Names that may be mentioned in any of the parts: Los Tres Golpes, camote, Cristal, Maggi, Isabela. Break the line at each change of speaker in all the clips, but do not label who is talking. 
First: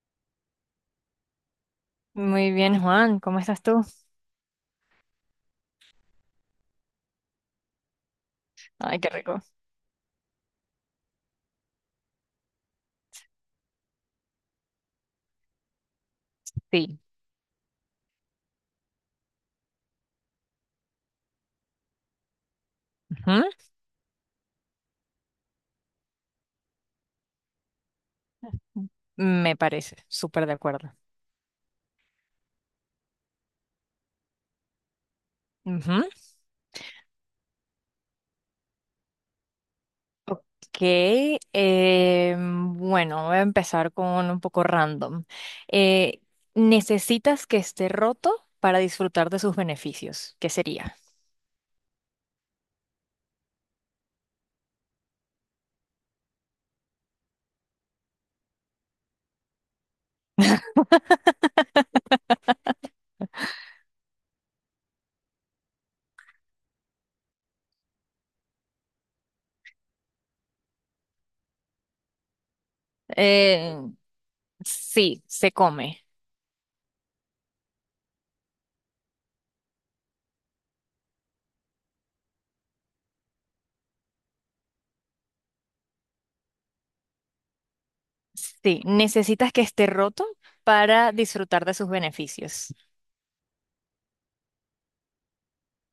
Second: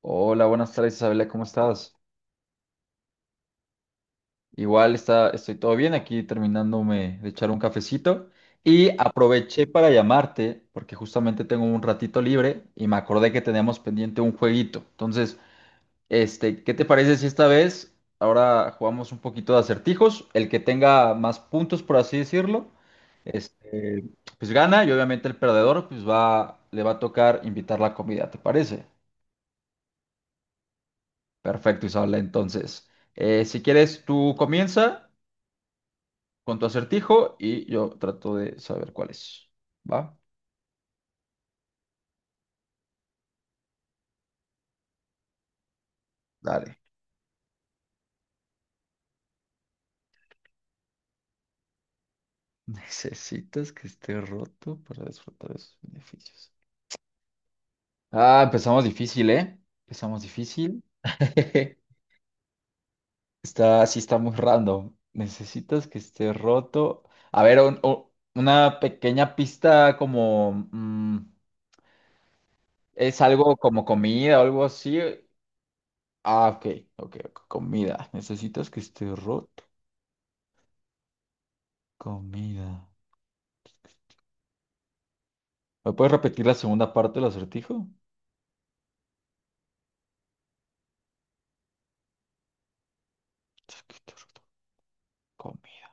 Hola, buenas tardes Isabela, ¿cómo estás?
Muy bien, Juan, ¿cómo estás tú?
Igual está, estoy todo bien aquí terminándome de echar un cafecito y
Ay, qué rico.
aproveché para llamarte porque justamente tengo un ratito libre y me acordé que teníamos pendiente un jueguito. Entonces, ¿qué te
Sí,
parece si esta vez ahora jugamos un poquito de acertijos? El que tenga más puntos, por así decirlo,
ujú.
este, pues gana y obviamente el perdedor pues va, le va a tocar invitar la comida, ¿te parece?
Me parece, súper de acuerdo.
Perfecto, Isabela. Entonces, si quieres, tú comienza
Ujú.
con tu acertijo y yo trato de saber cuál es. ¿Va?
Ok, bueno, voy a empezar con un poco random. Eh,
Dale.
¿Necesitas que esté roto para disfrutar de sus beneficios? ¿Qué sería?
Necesitas que esté roto para disfrutar de sus beneficios. Ah, empezamos difícil, ¿eh? Empezamos difícil. Está, sí está muy random. Necesitas que esté roto. A ver, una pequeña pista como ¿es algo
Eh,
como comida o algo así?
sí, se come.
Ah, ok, ok, comida. ¿Necesitas que esté roto? Comida. ¿Me puedes repetir la segunda parte del acertijo?
Sí, necesitas que esté roto para disfrutar de sus beneficios.
Es que esté roto. Comida.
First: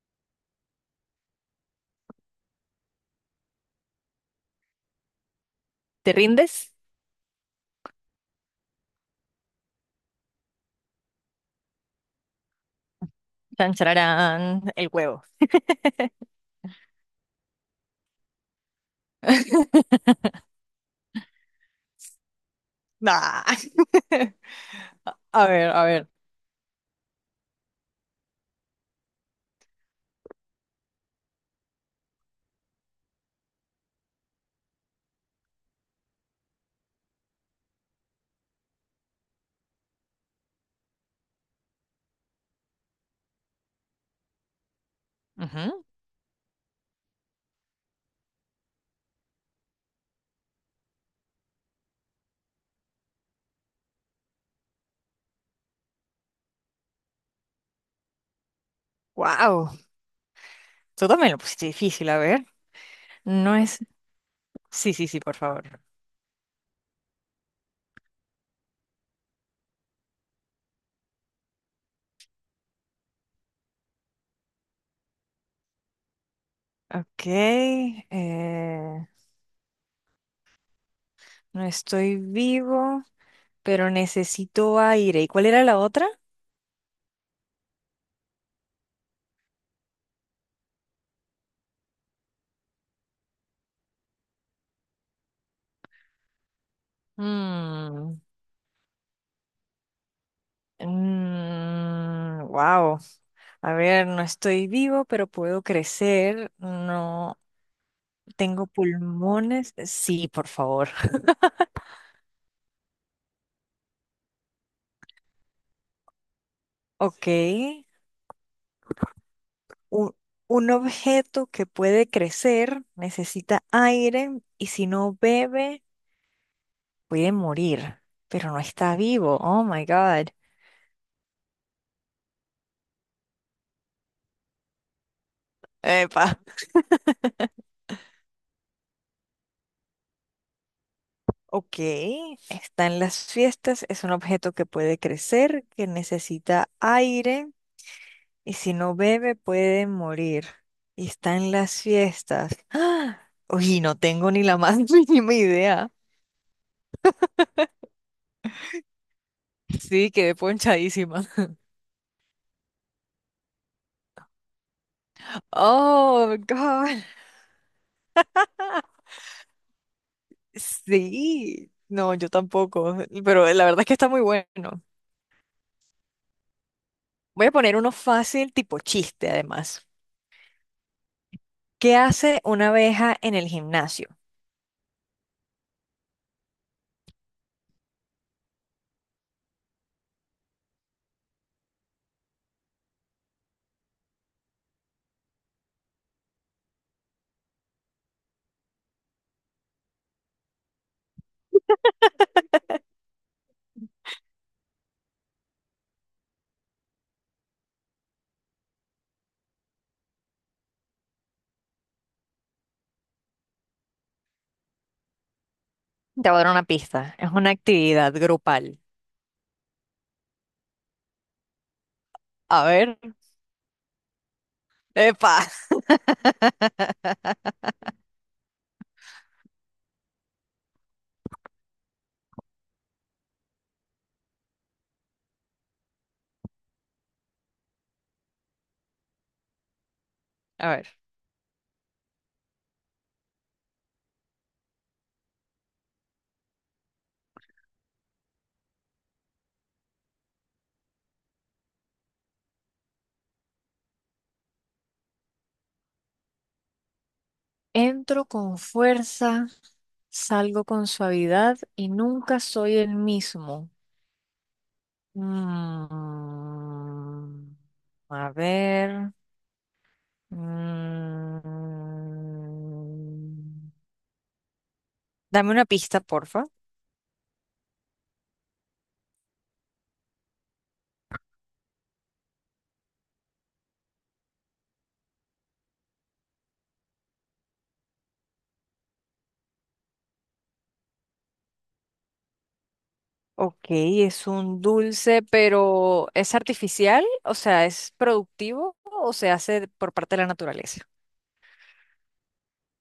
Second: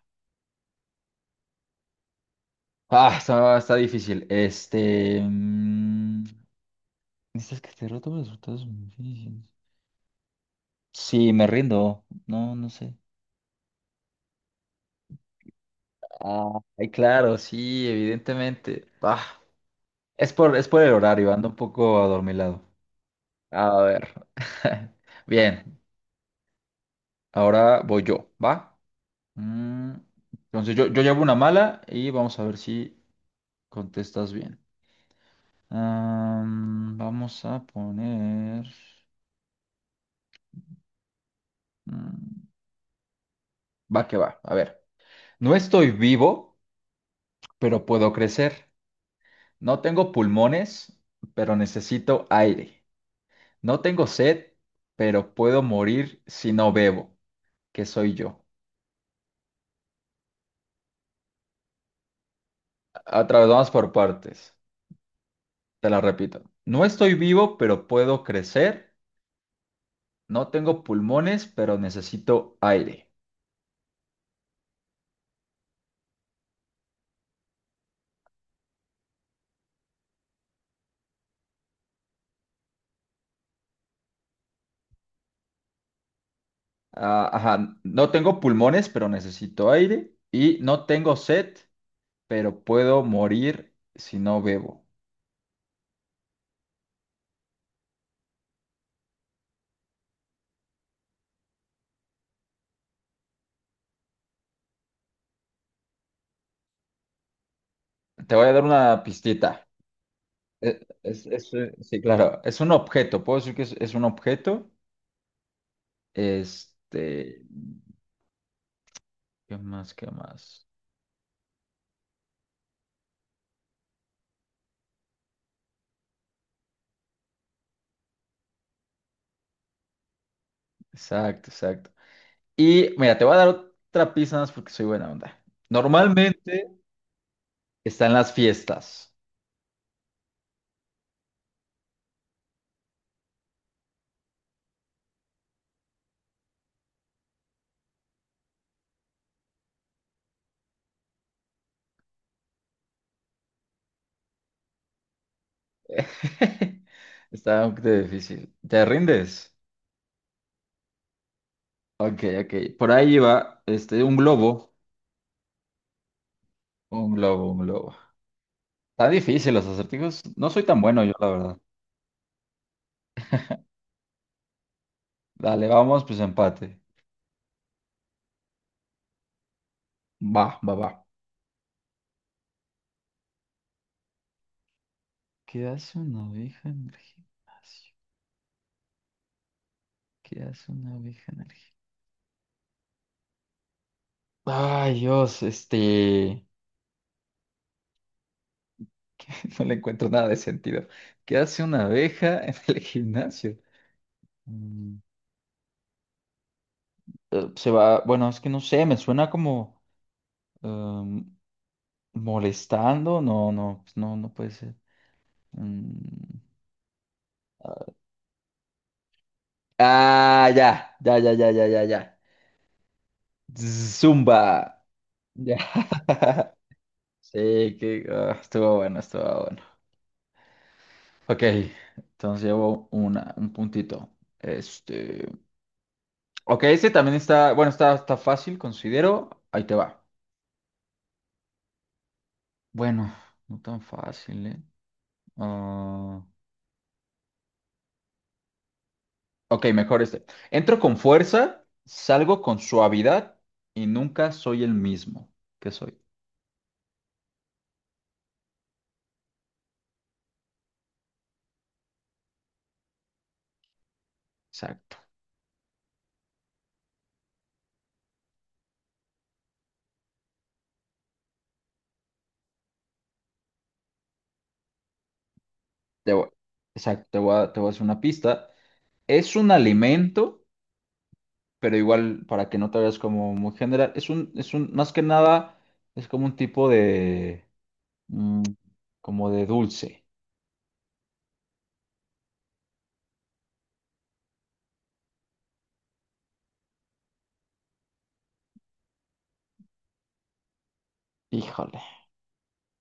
Ah, está, está difícil.
¿Te rindes?
¿Necesitas que esté roto? Los resultados son difíciles. Sí, me rindo. No, no sé.
Tan, chararán, el huevo.
Ah, ay, claro, sí, evidentemente. Ah, es por el horario, ando un poco adormilado.
Nah.
A ver.
A ver,
Bien,
a ver.
ahora voy yo, ¿va? Mm, Entonces yo llevo una mala y vamos a ver si contestas bien. Vamos a poner mm, va que va, a ver. No estoy vivo, pero puedo crecer. No tengo pulmones, pero necesito aire. No tengo sed, pero puedo morir si no bebo. ¿Qué soy yo?
Wow. Tú también lo pusiste difícil, a ver.
Otra vez
No
vamos
es.
por partes.
Sí, sí, sí, por favor.
Te la repito. No estoy vivo, pero puedo crecer. No tengo pulmones, pero necesito aire.
Ok. No estoy vivo, pero necesito aire. ¿Y cuál era la otra?
Ah, ajá, no tengo pulmones, pero necesito aire. Y no tengo sed, pero puedo morir si no bebo.
Mm, mm, wow. A ver, no estoy vivo, pero puedo crecer. No
Te voy a dar
tengo
una pistita.
pulmones. Sí, por favor.
Sí, claro, es un objeto. Puedo decir que es un objeto.
Ok.
Este, ¿qué más? ¿Qué
un,
más?
un objeto que puede crecer, necesita aire y si no bebe puede morir, pero no está vivo. Oh my God.
Exacto, exacto. Y mira, te voy a dar otra pista nada más porque soy buena onda.
Epa.
Normalmente está en las fiestas.
Ok, está en las fiestas, es un objeto que puede crecer, que necesita aire y si no bebe puede morir. Y está en las fiestas. ¡Ah! Uy, no tengo ni la más mínima idea.
Está un poquito difícil. ¿Te rindes?
Sí, quedé ponchadísima.
Ok, ok. Por ahí iba, este, un globo.
Oh, God.
Un globo, un globo. Está difícil los acertijos. No soy tan bueno yo, la verdad.
Sí, no, yo tampoco, pero la verdad es que está muy bueno.
Dale, vamos, pues empate.
Voy a poner uno fácil, tipo chiste, además.
Va, va, va.
¿Qué hace una abeja en el gimnasio?
¿Qué hace una oveja en el gimnasio? ¿Qué hace una oveja en el gimnasio? Ay, Dios, este que no le encuentro nada de sentido. ¿Qué hace una abeja en el gimnasio? Mm, Se va, bueno, es que no sé, me suena como em, molestando. No, no, pues no, no puede ser.
Te
Mm,
voy a dar una pista. Es una actividad grupal.
Ah, ya, ya, ya, ya, ya, ya, ya.
A ver.
Zumba.
¡Epa!
Ya. Sí, que ah, estuvo bueno, estuvo bueno. Ok, entonces llevo una, un puntito. Este. Ok, este también está. Bueno, está, está fácil, considero. Ahí te va.
A ver.
Bueno, no tan fácil, ¿eh? Ah, ok, mejor este. Entro con fuerza, salgo con suavidad y nunca soy el mismo que soy.
Entro con fuerza, salgo con suavidad y nunca soy el mismo.
Exacto.
Mm, a ver. Mm, dame una pista,
Te voy-
porfa.
exacto, te voy a hacer una pista. Es un alimento, pero igual para que no te veas como muy general, es un, más que nada, es como un tipo de, mm, como de dulce.
Ok, es un dulce, pero ¿es artificial? O sea, ¿es productivo o se hace por parte de la naturaleza?
Híjole,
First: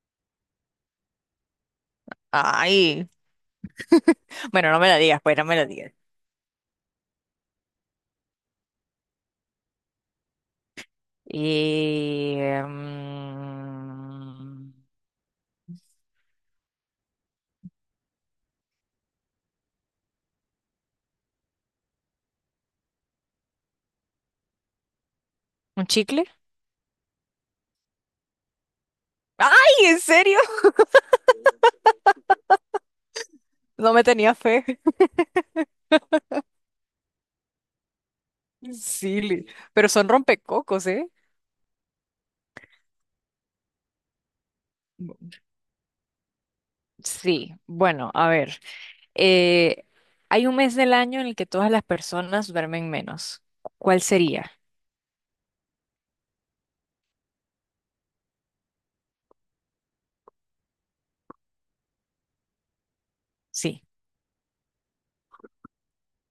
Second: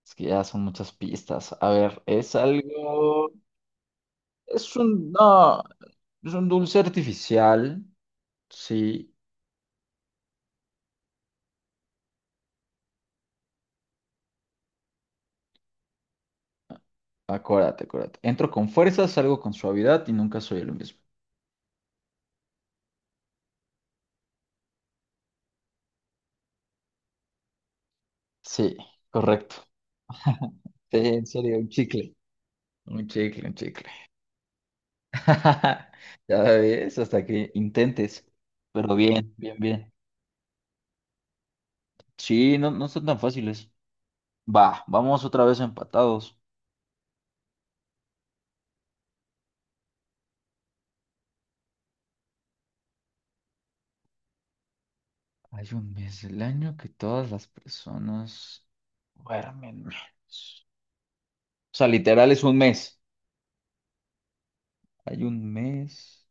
es que ya son muchas pistas. A ver, es
Ay,
algo,
bueno,
es
no me la
un,
digas, pues no me
no,
la digas.
es un dulce artificial, sí,
Y, mm,
acuérdate, acuérdate. Entro con fuerza, salgo con suavidad y nunca soy el mismo.
¿un chicle?
Sí, correcto.
¡Ay, en serio!
Sí, en serio, un chicle. Un chicle, un chicle.
No me tenía fe.
Ya ves, hasta que intentes. Pero
Sí,
bien, bien,
pero
bien.
son rompecocos, ¿eh?
Sí, no, no son tan fáciles. Va,
Bu-
vamos otra vez empatados.
Sí, bueno, a ver. Eh, hay un mes del año en el que todas las personas duermen menos. ¿Cuál sería?
Hay un mes del año que todas las personas duermen menos. O sea, literal es un mes.
Sí.
Hay un mes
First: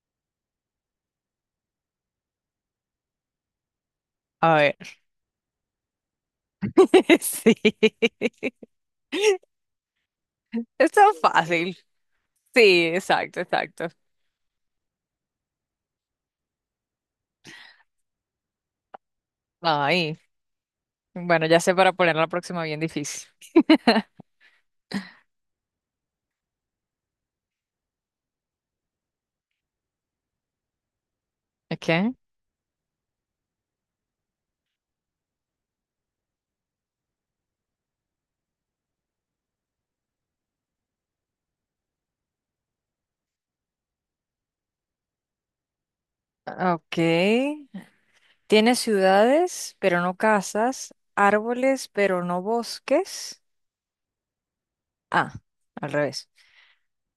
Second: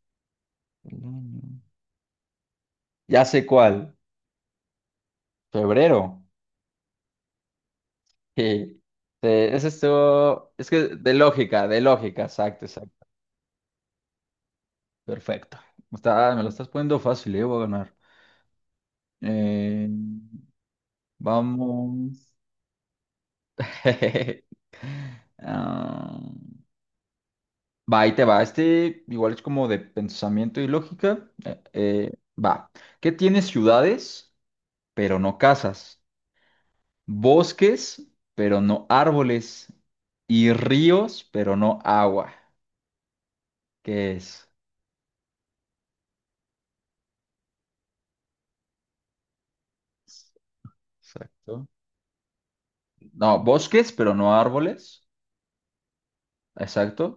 del año. Ya sé cuál.
A ver.
Febrero.
Sí.
Sí. Sí, ese estuvo. Es que
Está fácil.
de lógica, exacto,
Sí,
exacto.
exacto, exacto.
Perfecto. Está, me lo estás poniendo fácil, voy a ganar. Eh,
Ay. Bueno, ya sé para poner la
Vamos.
próxima bien difícil.
Ah, va, ahí te va. Este igual es como de pensamiento y lógica.
Ok.
Va. ¿Qué tiene ciudades, pero no casas? Bosques, pero no árboles. Y ríos, pero no agua. ¿Qué es?
Ok. Tiene ciudades, pero no casas,
Exacto.
árboles, pero no
No,
bosques.
bosques, pero no árboles.
Ah, al revés.
Exacto.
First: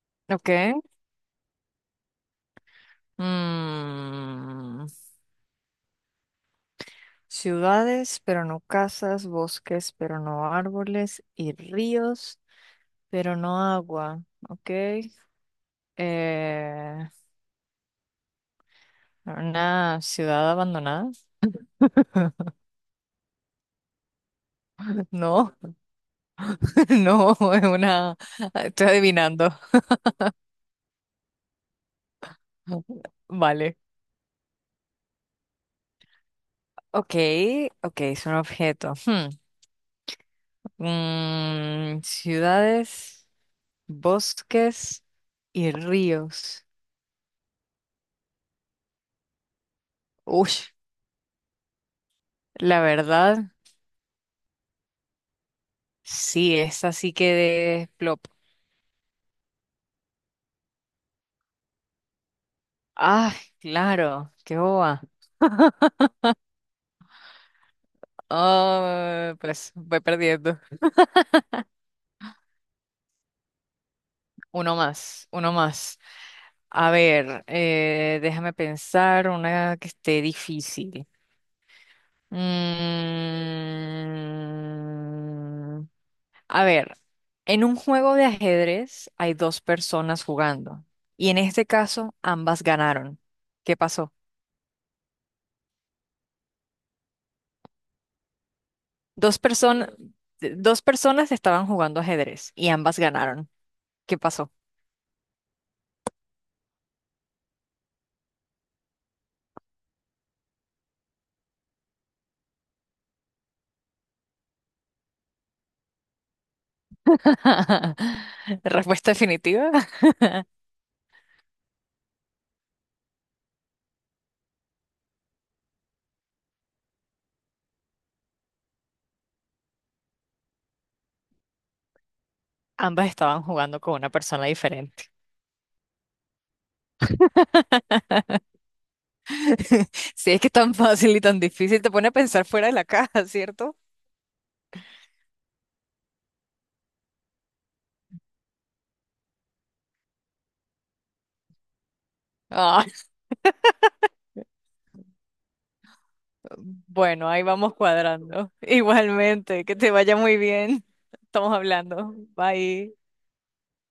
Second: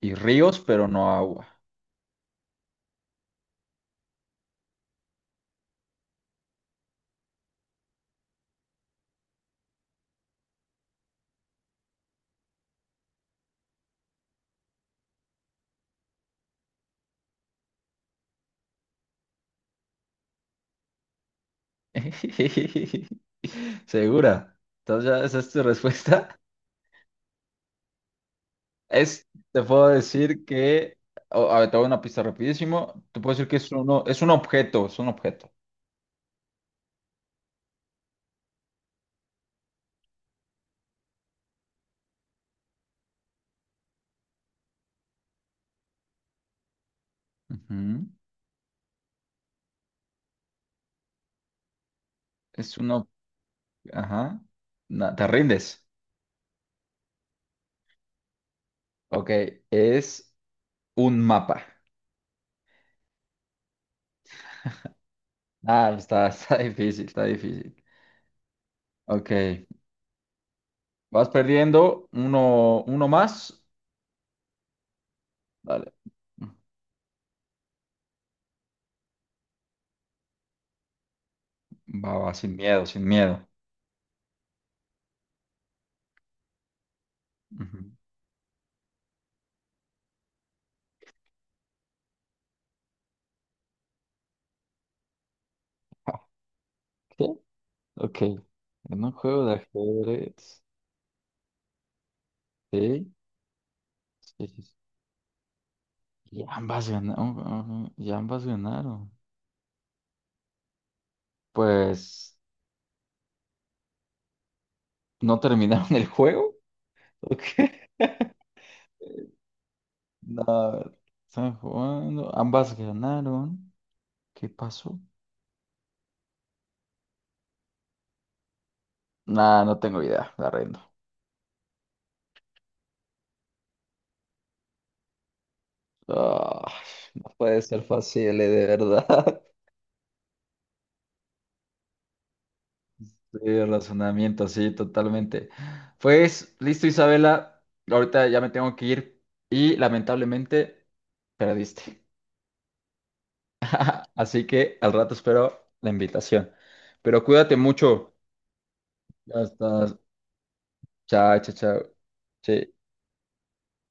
Y
Ok.
ríos, pero no agua.
Mm. Ciudades, pero no casas, bosques, pero no árboles, y ríos, pero no agua. Ok. Eh, una ciudad abandonada.
¿Segura? Entonces, ¿ya esa es
No,
tu respuesta?
no, es una. Estoy adivinando.
Te puedo decir que, a ver, te voy a una pista rapidísimo. Te puedo decir que es
Vale.
uno, es un objeto.
Ok, ok, es un objeto. Hmm, mm, ciudades, bosques y ríos.
Ujú.
Uy,
Es
la
uno,
verdad,
ajá. No, te rindes.
sí, es así que
Ok, es un mapa.
ah, claro, qué boba.
Ah, está, está difícil, está difícil. Ok,
Ah, pues voy perdiendo.
vas perdiendo uno, uno más.
Uno más, uno
Dale.
más. A ver, déjame pensar una que esté difícil.
Va, va, sin miedo, sin miedo.
Mm, a ver, en un
Ujú.
juego de ajedrez hay dos personas jugando y en este caso ambas ganaron. ¿Qué pasó?
¿Qué? Ok, ok. En un
Dos
juego de
personas,
ajedrez.
dos personas estaban jugando ajedrez y ambas
Sí.
ganaron. ¿Qué
Sí,
pasó?
sí, sí. Y ambas ganaron. Y ambas ganaron. Pues, ¿no terminaron el juego? ¿O qué?
Respuesta definitiva.
No, están jugando. Ambas ganaron. ¿Qué pasó? Nah, no tengo idea. La rindo.
Ambas estaban jugando con una persona diferente.
Ah, no puede ser fácil, de verdad.
Si es que es tan fácil y tan difícil, te pone a pensar fuera de la caja,
Sí, el
¿cierto?
razonamiento, sí, totalmente. Pues, listo, Isabela. Ahorita ya me tengo que ir. Y lamentablemente, perdiste.
Ah,
Así que al rato espero la invitación. Pero
bueno, ahí
cuídate
vamos
mucho.
cuadrando.
Ya
Igualmente, que te
estás.
vaya muy bien.
Chao,
Estamos
chao, chao.
hablando.
Sí.
Bye.